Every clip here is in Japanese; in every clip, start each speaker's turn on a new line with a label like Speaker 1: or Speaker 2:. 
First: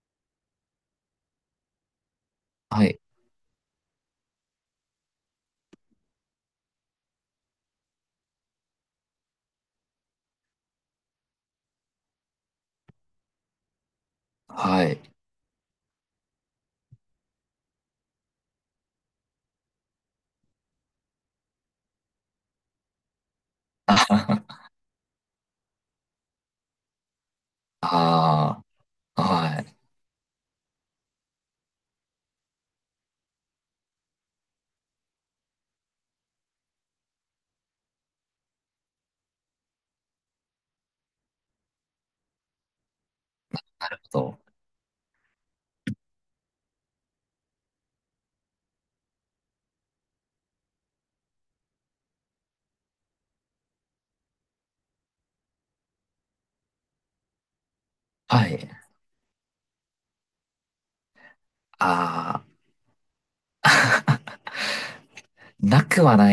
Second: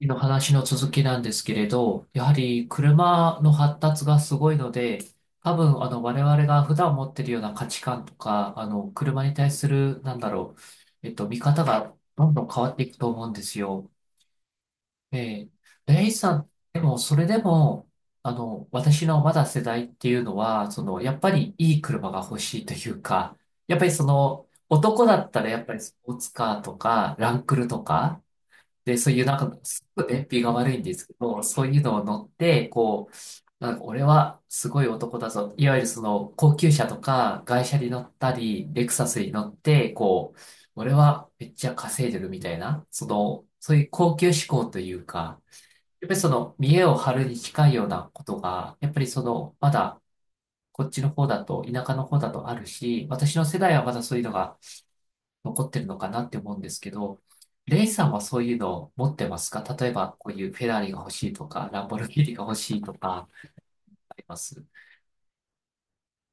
Speaker 1: の話の続きなんですけれど、やはり
Speaker 2: はい。
Speaker 1: 車の発達がすごいので、多分我々が普段持ってるような価値観とか、あの車に対する、なんだろう、見方がどんどん変わっていくと思うんですよ。
Speaker 2: はい。
Speaker 1: えレイさん、でもそれでも、私のまだ世代っていうのは、その、やっぱりいい車が欲しいというか、やっぱりその、男だったらやっぱりスポーツカーとか、ランクルとか、
Speaker 2: あ
Speaker 1: で、そうい
Speaker 2: あ、
Speaker 1: うなんか、
Speaker 2: はい。な
Speaker 1: すごく燃費が悪いんですけど、そういうのを乗って、こう、なんか俺はすごい男だぞ。いわゆるその高級車とか外車に乗ったり、レクサスに乗って、こう、俺はめっちゃ稼いでるみたいな、その、そういう
Speaker 2: る
Speaker 1: 高
Speaker 2: ほ
Speaker 1: 級
Speaker 2: ど。
Speaker 1: 志向というか、やっぱりその見栄を張るに近いようなことが、やっぱりその、まだこっちの方だと、田舎の方だとあるし、私の世代はまだそういうのが残ってるのかなって思うんですけど、レイさんはそう
Speaker 2: は
Speaker 1: いう
Speaker 2: い。
Speaker 1: のを持ってますか？例えば、こういうフェラーリが欲しいとか、ランボルギーニが
Speaker 2: ああ、
Speaker 1: 欲しいとか、あります
Speaker 2: なくはな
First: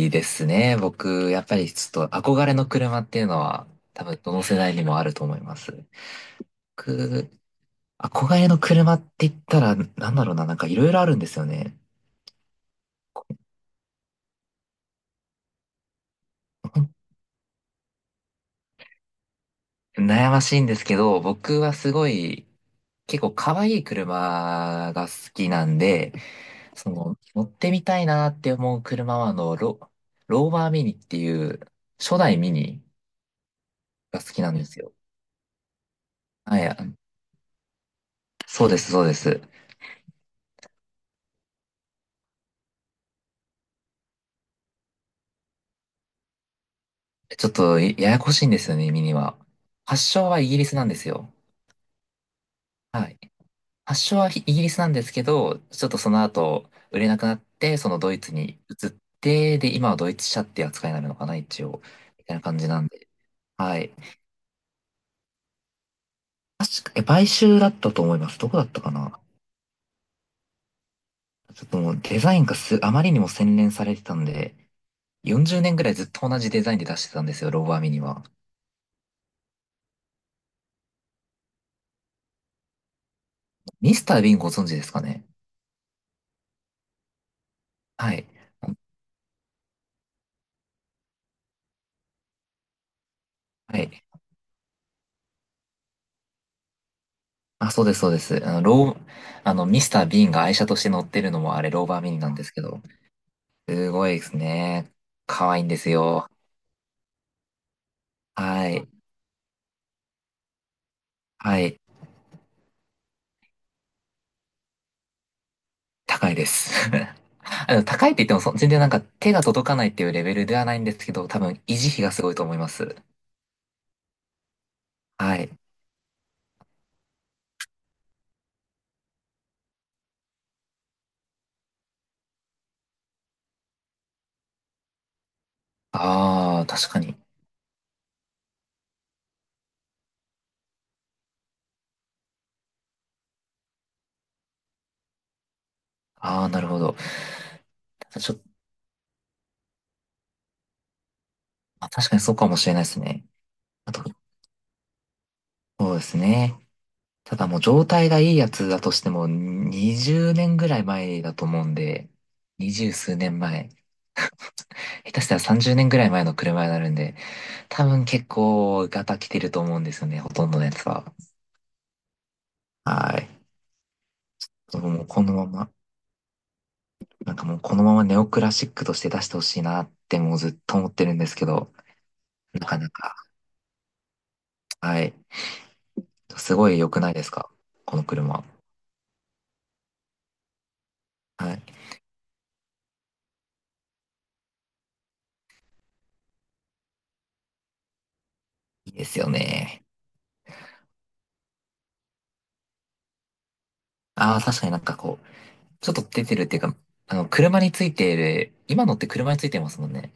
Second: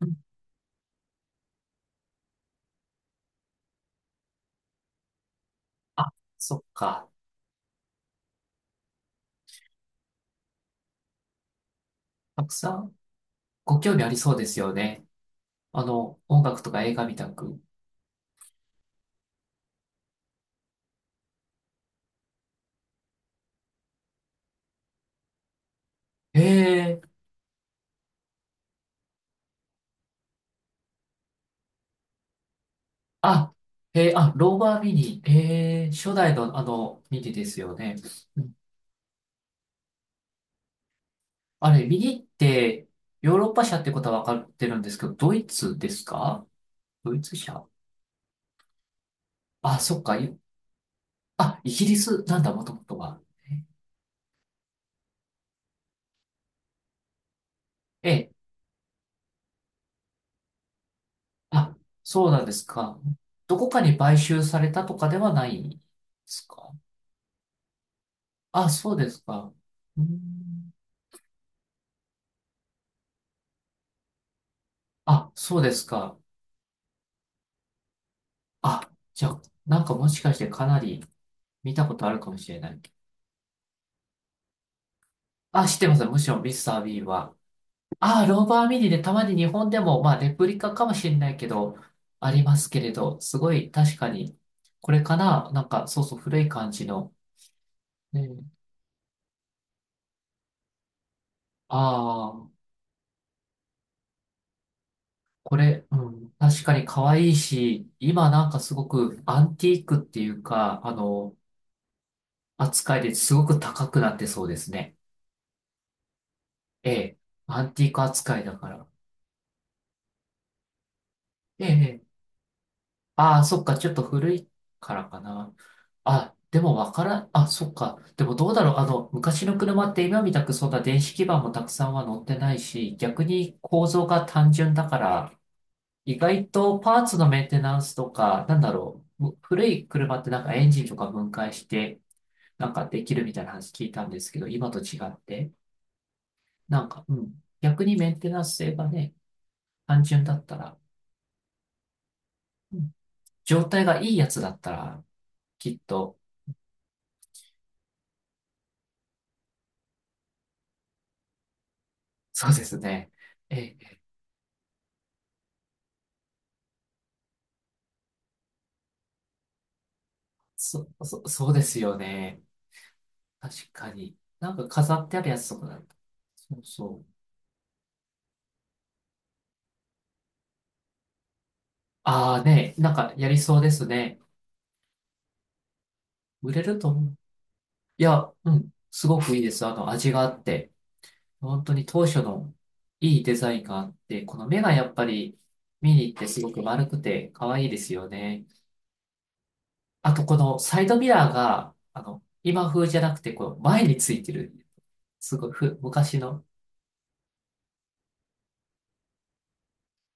Speaker 1: うん、
Speaker 2: ですね。僕、やっぱりちょっと憧れの車っていうのは、多分どの世代にもあると思います。
Speaker 1: あ、そっか。
Speaker 2: 僕、憧れの車って言ったら、なんだろうな、なんかいろいろあるんですよね。
Speaker 1: たくさんご興味ありそうですよね。音楽と
Speaker 2: ほ
Speaker 1: か
Speaker 2: ん
Speaker 1: 映画みたく。
Speaker 2: 悩ましいんですけど、僕はすごい、結構可愛い車が好きなんで、
Speaker 1: ええ、
Speaker 2: 乗ってみたいなって思う車は、ローバーミニっていう、初代ミニ
Speaker 1: あ、えー、
Speaker 2: が
Speaker 1: あ、
Speaker 2: 好きな
Speaker 1: ロ
Speaker 2: ん
Speaker 1: ー
Speaker 2: で
Speaker 1: バ
Speaker 2: す
Speaker 1: ーミ
Speaker 2: よ。
Speaker 1: ニ。ええ、初代の
Speaker 2: はい、あ
Speaker 1: ミニですよね。うん、
Speaker 2: そうです、そうです。
Speaker 1: あれ、ミニって、ヨーロッパ車ってことは分かってるんですけど、ドイツですか？ドイツ
Speaker 2: ちょっ
Speaker 1: 車？
Speaker 2: と、いややこしいんですよね、ミニは。
Speaker 1: あ、そっ
Speaker 2: 発
Speaker 1: か。
Speaker 2: 祥はイギリスなんですよ。
Speaker 1: あ、イギリスなんだ、もともと
Speaker 2: はい。
Speaker 1: は。
Speaker 2: 発祥はイギリスなんですけど、ちょっとその後、売れなくなって、その
Speaker 1: え
Speaker 2: ドイツ
Speaker 1: え。
Speaker 2: に移って、で、今はドイツ車っていう扱いになるのかな、一
Speaker 1: あ、
Speaker 2: 応。み
Speaker 1: そう
Speaker 2: たいな
Speaker 1: なんで
Speaker 2: 感
Speaker 1: す
Speaker 2: じなん
Speaker 1: か。
Speaker 2: で。
Speaker 1: どこ
Speaker 2: は
Speaker 1: か
Speaker 2: い。
Speaker 1: に買収されたとかではないんですか？
Speaker 2: 確か、買収だったと思います。どこだっ
Speaker 1: あ、
Speaker 2: たか
Speaker 1: そうで
Speaker 2: な。
Speaker 1: すか。うーん。
Speaker 2: ちょっともうデザインがあまりにも洗練されてたんで、
Speaker 1: あ、そ
Speaker 2: 40
Speaker 1: うで
Speaker 2: 年ぐ
Speaker 1: す
Speaker 2: らいずっ
Speaker 1: か。
Speaker 2: と同じデザインで出してたんですよ、ローバーミニは。
Speaker 1: あ、じゃあ、なんかもしかしてかなり見たことあるかもしれない。
Speaker 2: ミスター・ビンご存知ですかね？
Speaker 1: あ、知ってます。むしろミスター・ビーは。
Speaker 2: は
Speaker 1: あ、
Speaker 2: い。
Speaker 1: ローバー・ミニでたまに日本でも、まあ、レプリカかもしれないけど、ありますけれど、すごい
Speaker 2: は
Speaker 1: 確
Speaker 2: い。
Speaker 1: かに、これかな？なんか、そうそう、古い感じの。
Speaker 2: あ、そうです、そうで
Speaker 1: ね、
Speaker 2: す。あの、ロー、あの、ミスター・ビーンが愛車として乗ってるのもあれ、ローバーミニな
Speaker 1: あ
Speaker 2: んです
Speaker 1: あ。
Speaker 2: けど、すごいですね。可
Speaker 1: こ
Speaker 2: 愛いんで
Speaker 1: れ、
Speaker 2: す
Speaker 1: う
Speaker 2: よ。
Speaker 1: ん、確かに可愛いし、今なんか
Speaker 2: は
Speaker 1: すご
Speaker 2: い。
Speaker 1: くアンティークっていうか、
Speaker 2: はい。
Speaker 1: 扱いですごく高くなってそうですね。
Speaker 2: 高いです。
Speaker 1: ええ、ア ンティーク
Speaker 2: 高いって言って
Speaker 1: 扱
Speaker 2: も
Speaker 1: いだか
Speaker 2: 全然
Speaker 1: ら。
Speaker 2: なんか手が届かないっていうレベルではないんですけど、多分
Speaker 1: え
Speaker 2: 維持費
Speaker 1: え、
Speaker 2: がすごいと思います。
Speaker 1: ああ、そっか、ちょっと古いからか
Speaker 2: は
Speaker 1: な。
Speaker 2: い。
Speaker 1: あ、でもわからん、あ、そっか。でもどうだろう、昔の車って今みたくそんな電子基板もたくさんは乗ってないし、逆に構造が単純だから、意外
Speaker 2: ああ、
Speaker 1: と
Speaker 2: 確
Speaker 1: パ
Speaker 2: か
Speaker 1: ー
Speaker 2: に。
Speaker 1: ツのメンテナンスとか、なんだろう、古い車ってなんかエンジンとか分解して、なんかできるみたいな話聞いたんですけど、今と違って、
Speaker 2: ああ、なるほ
Speaker 1: なん
Speaker 2: ど。
Speaker 1: か、うん、逆にメンテ
Speaker 2: ちょっ
Speaker 1: ナン
Speaker 2: と、
Speaker 1: ス性がね、単純だったら、
Speaker 2: まあ確かにそうかもしれ
Speaker 1: う
Speaker 2: ないで
Speaker 1: ん、
Speaker 2: すね。
Speaker 1: 状態
Speaker 2: あ
Speaker 1: が
Speaker 2: と、
Speaker 1: いいやつだったら、きっ
Speaker 2: そうです
Speaker 1: と、
Speaker 2: ね。ただもう状態がいいやつだとしても、20年ぐらい前だと思うんで、
Speaker 1: そうです
Speaker 2: 20
Speaker 1: ね。
Speaker 2: 数年前、
Speaker 1: え、
Speaker 2: 下手したら30年ぐらい前の車になるんで、多分結構ガタ来てると思うんですよね、ほとんどのやつは。
Speaker 1: そうですよね。
Speaker 2: はい。
Speaker 1: 確かに。なんか飾
Speaker 2: もう
Speaker 1: ってあ
Speaker 2: こ
Speaker 1: る
Speaker 2: の
Speaker 1: や
Speaker 2: ま
Speaker 1: つとか
Speaker 2: ま、
Speaker 1: だった。そうそう。
Speaker 2: なんかもうこのままネオクラシックとして出してほしいなってもうずっと思ってるんですけど、
Speaker 1: ああ
Speaker 2: な
Speaker 1: ね、
Speaker 2: かな
Speaker 1: なんか
Speaker 2: か、
Speaker 1: やりそうですね。
Speaker 2: はい。
Speaker 1: 売
Speaker 2: す
Speaker 1: れ
Speaker 2: ご
Speaker 1: る
Speaker 2: い
Speaker 1: と
Speaker 2: 良く
Speaker 1: 思
Speaker 2: ない
Speaker 1: う。
Speaker 2: ですか、こ
Speaker 1: い
Speaker 2: の
Speaker 1: や、
Speaker 2: 車？
Speaker 1: うん、すごくいいです。味があって。
Speaker 2: は
Speaker 1: 本当
Speaker 2: い。
Speaker 1: に当初のいいデザインがあって、この目がやっぱり見に行ってすごく丸くて可愛いですよね。
Speaker 2: いいですよね。
Speaker 1: あと、このサイドミラーが、今風じゃなくて、こう、前について
Speaker 2: ああ、
Speaker 1: る。
Speaker 2: 確かになんかこう、
Speaker 1: すごいふ、
Speaker 2: ちょっと
Speaker 1: 昔
Speaker 2: 出てる
Speaker 1: の。
Speaker 2: っていうか、車についている、今のって車についてますもんね。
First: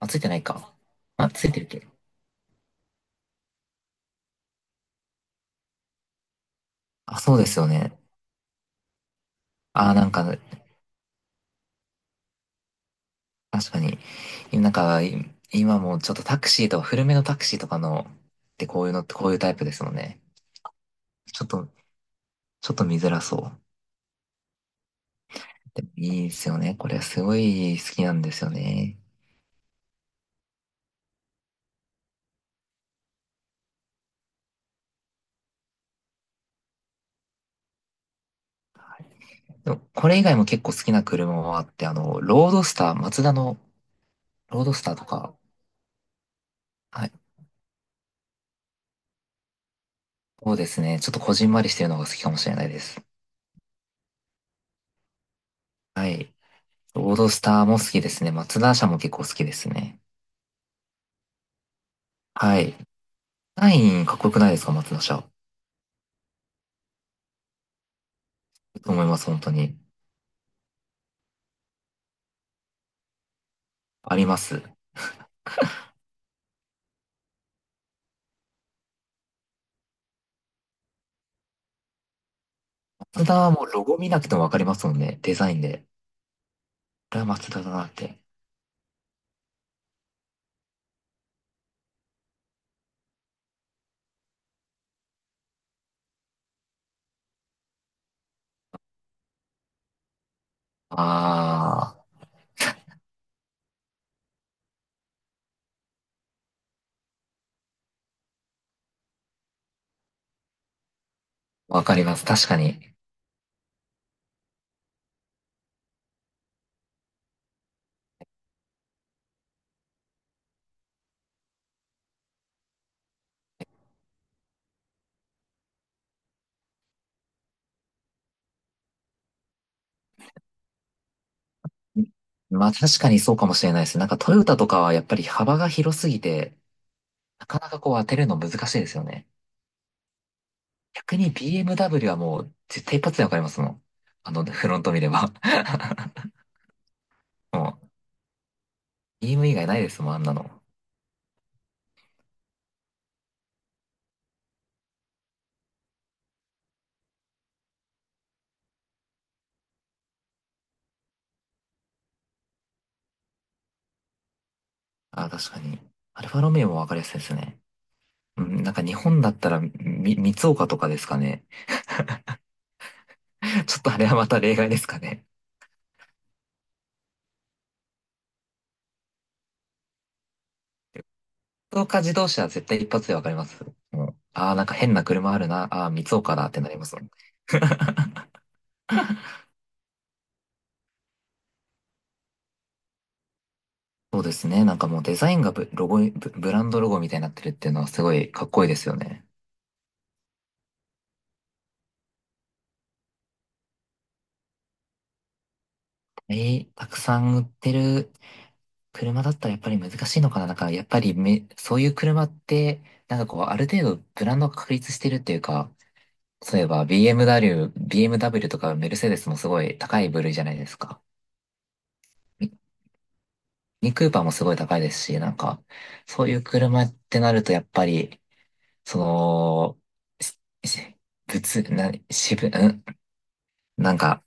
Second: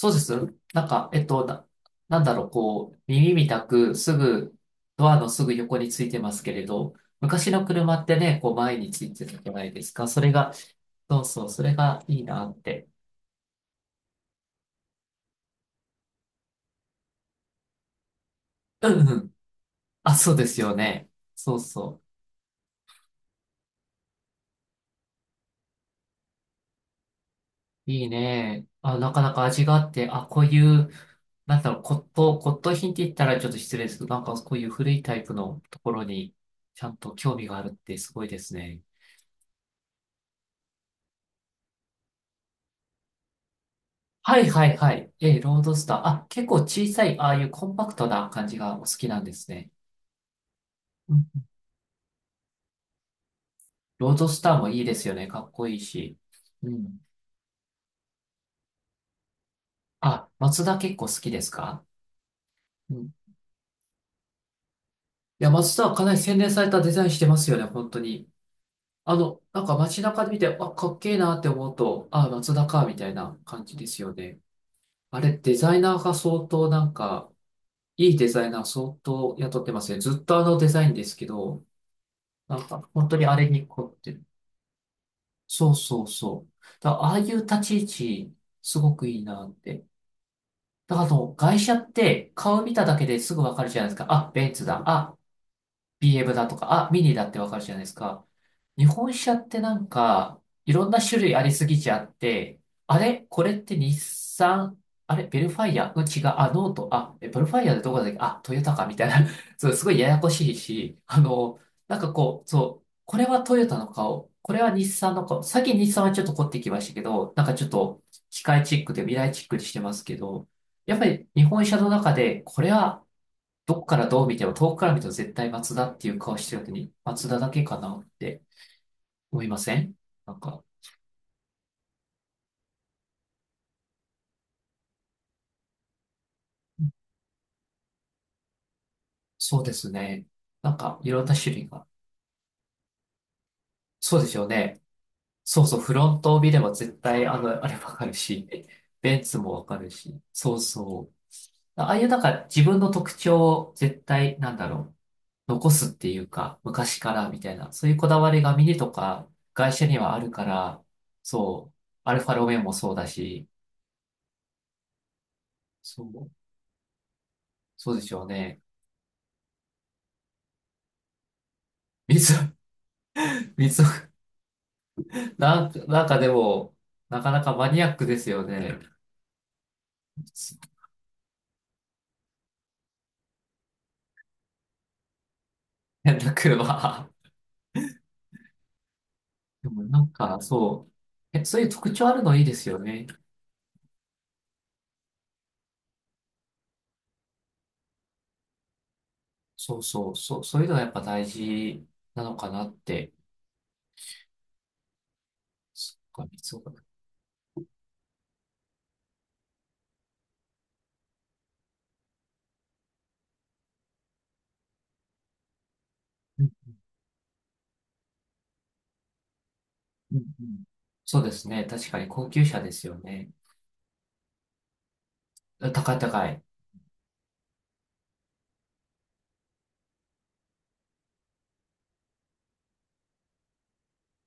Speaker 2: あ、
Speaker 1: う
Speaker 2: つ
Speaker 1: で
Speaker 2: いて
Speaker 1: す。
Speaker 2: ないか。
Speaker 1: なんか、
Speaker 2: あ、ついてるっけ？
Speaker 1: なんだろう、こう、耳みたく、すぐ、ドアのすぐ横についてますけれど、
Speaker 2: あ、そうで
Speaker 1: 昔
Speaker 2: す
Speaker 1: の
Speaker 2: よ
Speaker 1: 車
Speaker 2: ね。
Speaker 1: ってね、こう、前についてたじゃないで
Speaker 2: あ
Speaker 1: す
Speaker 2: あ、な
Speaker 1: か。
Speaker 2: ん
Speaker 1: そ
Speaker 2: か、
Speaker 1: れが、そうそう、それがいいなって。
Speaker 2: 確かに。なんか、今もちょっとタクシーとか、古めのタクシーとかの、ってこう
Speaker 1: う
Speaker 2: いうのっ
Speaker 1: ん
Speaker 2: て
Speaker 1: う
Speaker 2: こう
Speaker 1: ん。
Speaker 2: いうタイプですもん
Speaker 1: あ、
Speaker 2: ね。
Speaker 1: そうですよね。
Speaker 2: ちょっ
Speaker 1: そう
Speaker 2: と、
Speaker 1: そ
Speaker 2: ちょっと見づらそう。でもいいですよね。これすごい
Speaker 1: う。
Speaker 2: 好
Speaker 1: い
Speaker 2: き
Speaker 1: い
Speaker 2: なんですよ
Speaker 1: ね。あ、
Speaker 2: ね。
Speaker 1: なかなか味があって、あ、こういう、なんだろう、骨董品って言ったらちょっと失礼ですけど、なんかこういう古いタイプのところに、ちゃんと興味があるってすごいですね。
Speaker 2: でもこれ以外も結構好きな車はあって、ロードスター、マツダの
Speaker 1: はい
Speaker 2: ロー
Speaker 1: は
Speaker 2: ド
Speaker 1: い
Speaker 2: ス
Speaker 1: は
Speaker 2: ターと
Speaker 1: い。え
Speaker 2: か、
Speaker 1: ー、ロードスター。あ、結構小さ
Speaker 2: はい、
Speaker 1: い、ああいうコンパクトな感じがお好きなんですね。
Speaker 2: そうですね。ちょっ
Speaker 1: う
Speaker 2: と
Speaker 1: ん。
Speaker 2: こじんまりしてるのが好きかもしれないです。
Speaker 1: ロードスターもいいですよね。かっこいい
Speaker 2: は
Speaker 1: し。
Speaker 2: い。
Speaker 1: うん。
Speaker 2: ロードスターも好きですね。松田車も結構好きですね。
Speaker 1: あ、松田結構好きですか？
Speaker 2: はい。
Speaker 1: うん。い
Speaker 2: ナインかっこよくないですか、松田車？
Speaker 1: や、松田はかなり洗練されたデザインしてますよね、本当に。
Speaker 2: と思います、本当
Speaker 1: なんか
Speaker 2: に。
Speaker 1: 街中で見て、あ、かっけえなって思うと、あ、松田か、みたいな感じですよ
Speaker 2: ありま
Speaker 1: ね。
Speaker 2: す。
Speaker 1: あれ、デザイナーが相当なんか、いいデザイナー相当雇ってますね。ずっとあのデザインですけど、なんか本当に
Speaker 2: 松
Speaker 1: あ
Speaker 2: 田
Speaker 1: れ
Speaker 2: はも
Speaker 1: に
Speaker 2: う
Speaker 1: 凝
Speaker 2: ロ
Speaker 1: っ
Speaker 2: ゴ見
Speaker 1: て
Speaker 2: な
Speaker 1: る。
Speaker 2: くてもわかりますもんね。デザイン
Speaker 1: そう
Speaker 2: で。
Speaker 1: そうそう。だからあ
Speaker 2: こ
Speaker 1: あ
Speaker 2: れ
Speaker 1: い
Speaker 2: は
Speaker 1: う
Speaker 2: 松
Speaker 1: 立
Speaker 2: 田だ
Speaker 1: ち位
Speaker 2: なって。
Speaker 1: 置、すごくいいなって。だから外車って顔見ただけですぐわかるじゃないですか。あ、ベンツだ。あ、BM だとか、あ、ミニだってわかるじゃないですか。日本車ってなんか、いろんな種類ありすぎちゃ
Speaker 2: あ
Speaker 1: って、あれこれって日産？あれベルファイア？うん、違う。あ、ノート。あ、え、ベルファイアでどこだっけ？あ、トヨタかみたいな。そう、すごいややこしいし、
Speaker 2: あ、わか
Speaker 1: なん
Speaker 2: り
Speaker 1: か
Speaker 2: ます。
Speaker 1: こ
Speaker 2: 確
Speaker 1: う、
Speaker 2: か
Speaker 1: そう、
Speaker 2: に。
Speaker 1: これはトヨタの顔、これは日産の顔。さっき日産はちょっと凝ってきましたけど、なんかちょっと機械チックで未来チックにしてますけど、やっぱり日本車の中で、これはどこからどう見ても、遠くから見ても絶対松田っていう顔してるのに、松田だけかなって。思いません？なんか、
Speaker 2: まあ確かにそうかもしれないです。なんかトヨタとかはやっぱり幅が広すぎて、なかなかこう当てるの難しいですよね。
Speaker 1: そうですね。なんか、い
Speaker 2: 逆
Speaker 1: ろん
Speaker 2: に
Speaker 1: な種類が。
Speaker 2: BMW はもう絶対一発でわかりますもん。
Speaker 1: そうですよ
Speaker 2: フロ
Speaker 1: ね。
Speaker 2: ント見れば。
Speaker 1: そうそう、フロントを見れば絶対、あれわ
Speaker 2: も
Speaker 1: かるし、ベン
Speaker 2: う、
Speaker 1: ツも
Speaker 2: BMW 以
Speaker 1: わ
Speaker 2: 外
Speaker 1: か
Speaker 2: ないで
Speaker 1: る
Speaker 2: すもん、あ
Speaker 1: し、
Speaker 2: んなの。
Speaker 1: そうそう。ああいうなんか自分の特徴を絶対、なんだろう、残すっていうか、昔からみたいな、そういうこだわりがミニとか会社にはあるから、そう、アルファロメオもそうだし、
Speaker 2: あ、確かに。
Speaker 1: そ
Speaker 2: アル
Speaker 1: う、
Speaker 2: ファロメオもわかりやすいですね。
Speaker 1: そうでしょう
Speaker 2: う
Speaker 1: ね。
Speaker 2: ん、なんか日本だったら、三岡とかですかね。
Speaker 1: 水、
Speaker 2: ちょっとあれ
Speaker 1: 水
Speaker 2: はまた例外ですかね。
Speaker 1: なんか、なんかでも、なかなかマニアックですよね。
Speaker 2: 三岡自動車は絶対一発でわかります。もう、ああ、なんか変な車あるな。ああ、三
Speaker 1: 変な
Speaker 2: 岡だってなりますも
Speaker 1: 車。
Speaker 2: ん。
Speaker 1: でもなんか、そう、え、そういう特徴あるのいいですよね。
Speaker 2: そうですね。なんかもうデザインがロゴ、ブランドロゴみたいになってるっていうのはすごいかっこいいですよね。
Speaker 1: そういうのがやっぱ大事なのかなって。そっか、
Speaker 2: え
Speaker 1: そうか。
Speaker 2: たくさん売ってる車だったらやっぱり難しいのかな？なんか、やっぱりそういう車って、なんかこう、ある程度ブランドが確立してるっていうか、
Speaker 1: うん、
Speaker 2: そういえば BMW、 とかメルセデスもすごい高い
Speaker 1: うん、
Speaker 2: 部類じゃ
Speaker 1: う
Speaker 2: ない
Speaker 1: ん。
Speaker 2: ですか。
Speaker 1: そうですね。確かに高級
Speaker 2: ミ
Speaker 1: 車ですよね。
Speaker 2: ニクーパーもすごい高いですし、なんか、
Speaker 1: あ、高い
Speaker 2: そ
Speaker 1: 高
Speaker 2: うい
Speaker 1: い。
Speaker 2: う車ってなるとやっぱり、その、しし物、な、渋、んなんか、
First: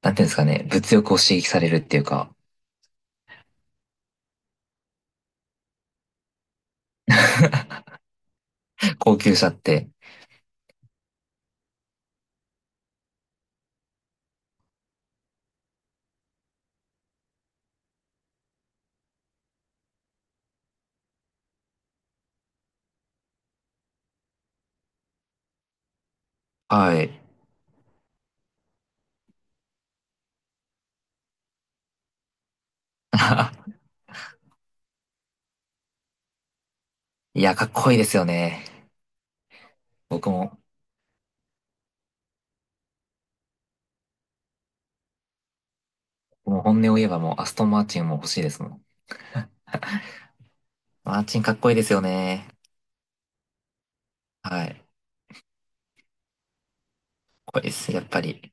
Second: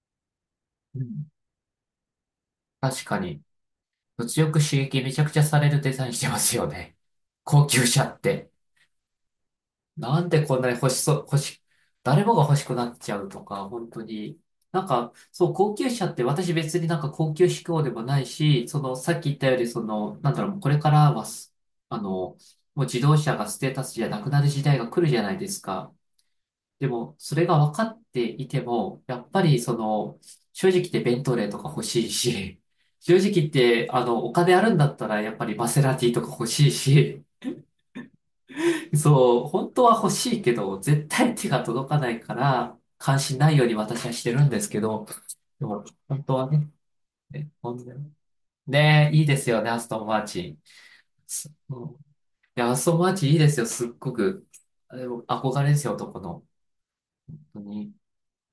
Speaker 2: なんていうんですかね、物
Speaker 1: う
Speaker 2: 欲を
Speaker 1: ん。
Speaker 2: 刺激されるっていうか、
Speaker 1: 確かに。物欲刺激めちゃくちゃされるデザインしてますよね。高 級車って。
Speaker 2: 高級車って。
Speaker 1: なんでこんなに欲しそう、欲し、誰もが欲しくなっちゃうとか、本当に。なんか、そう、高級車って私別になんか高級志向でもないし、その、さっき言ったより、その、なんだろう、これからはす、あの、もう自動車がステータスじゃなくなる時代が来るじゃないですか。で
Speaker 2: は
Speaker 1: も、
Speaker 2: い。
Speaker 1: それが分かっていても、やっぱりその、正直言ってベントレーとか欲しいし、正直言って、お金あるんだったら、やっぱりマセラティとか欲しいし、
Speaker 2: いや、かっこいいですよね。
Speaker 1: そう、本当は欲
Speaker 2: 僕
Speaker 1: しいけ
Speaker 2: も
Speaker 1: ど、絶対手が届かないから、関心ないように私はしてるんですけど、でも、本当は
Speaker 2: もう
Speaker 1: ね、
Speaker 2: 本音を言えばもうア
Speaker 1: ね、
Speaker 2: ストン
Speaker 1: 本
Speaker 2: マー
Speaker 1: 当
Speaker 2: チン
Speaker 1: に
Speaker 2: も欲しいですもん。
Speaker 1: ねえいいですよね、アストンマーチン。
Speaker 2: マーチン
Speaker 1: す
Speaker 2: かっこいいで
Speaker 1: う
Speaker 2: す
Speaker 1: ん、
Speaker 2: よね。
Speaker 1: いや、アストンマーチンいいですよ、すっごく。
Speaker 2: はい。かっ
Speaker 1: あでも憧れですよ、男の。本
Speaker 2: こ
Speaker 1: 当
Speaker 2: いいで
Speaker 1: に。
Speaker 2: す。やっぱり、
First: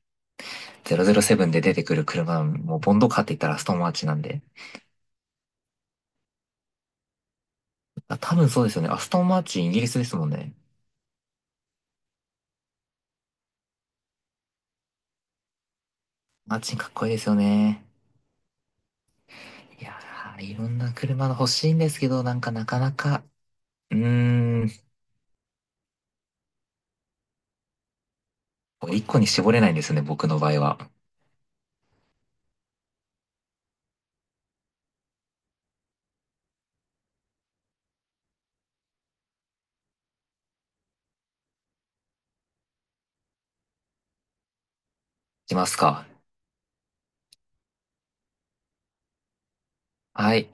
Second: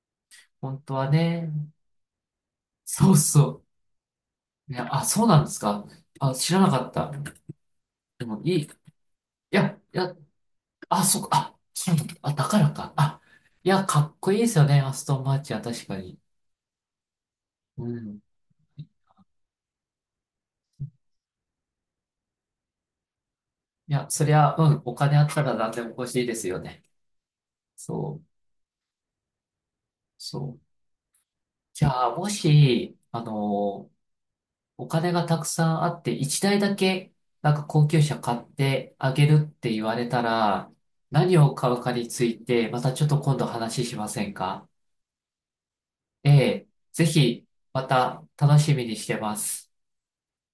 Speaker 1: 本当はね、
Speaker 2: 007で出てくる車、もうボンド
Speaker 1: そう
Speaker 2: カーって言ったらアス
Speaker 1: そ
Speaker 2: トンマーチンなんで。
Speaker 1: う。いや、あ、そうなんですか。あ、知らなかった。
Speaker 2: あ、
Speaker 1: で
Speaker 2: 多
Speaker 1: も、
Speaker 2: 分
Speaker 1: い
Speaker 2: そ
Speaker 1: い。
Speaker 2: う
Speaker 1: い
Speaker 2: ですよね。アストンマーチン
Speaker 1: や、
Speaker 2: イギリ
Speaker 1: い
Speaker 2: スです
Speaker 1: や、
Speaker 2: もんね。
Speaker 1: あ、そっか、あ、そうなんだ。あ、だからか。あ、いや、かっこいいですよね、アストンマーチンは確かに。
Speaker 2: マーチンかっこいいですよね。
Speaker 1: うん。
Speaker 2: いやー、いろんな車が欲しいんですけど、なんかなかなか、
Speaker 1: い
Speaker 2: うー
Speaker 1: や、そりゃ、う
Speaker 2: ん、
Speaker 1: ん、お金あったら何でも欲しいですよね。そう、
Speaker 2: 一個に絞れないんですよね、僕
Speaker 1: そ
Speaker 2: の場
Speaker 1: う。
Speaker 2: 合は。
Speaker 1: じゃあ、もし、お金がたくさんあって、一台だけ、なんか高級車買ってあげるって言われたら、何を買うかについて、またちょっと今度話しませんか？
Speaker 2: しますか？
Speaker 1: ええ、ぜひ、また楽しみにしてます。
Speaker 2: はい。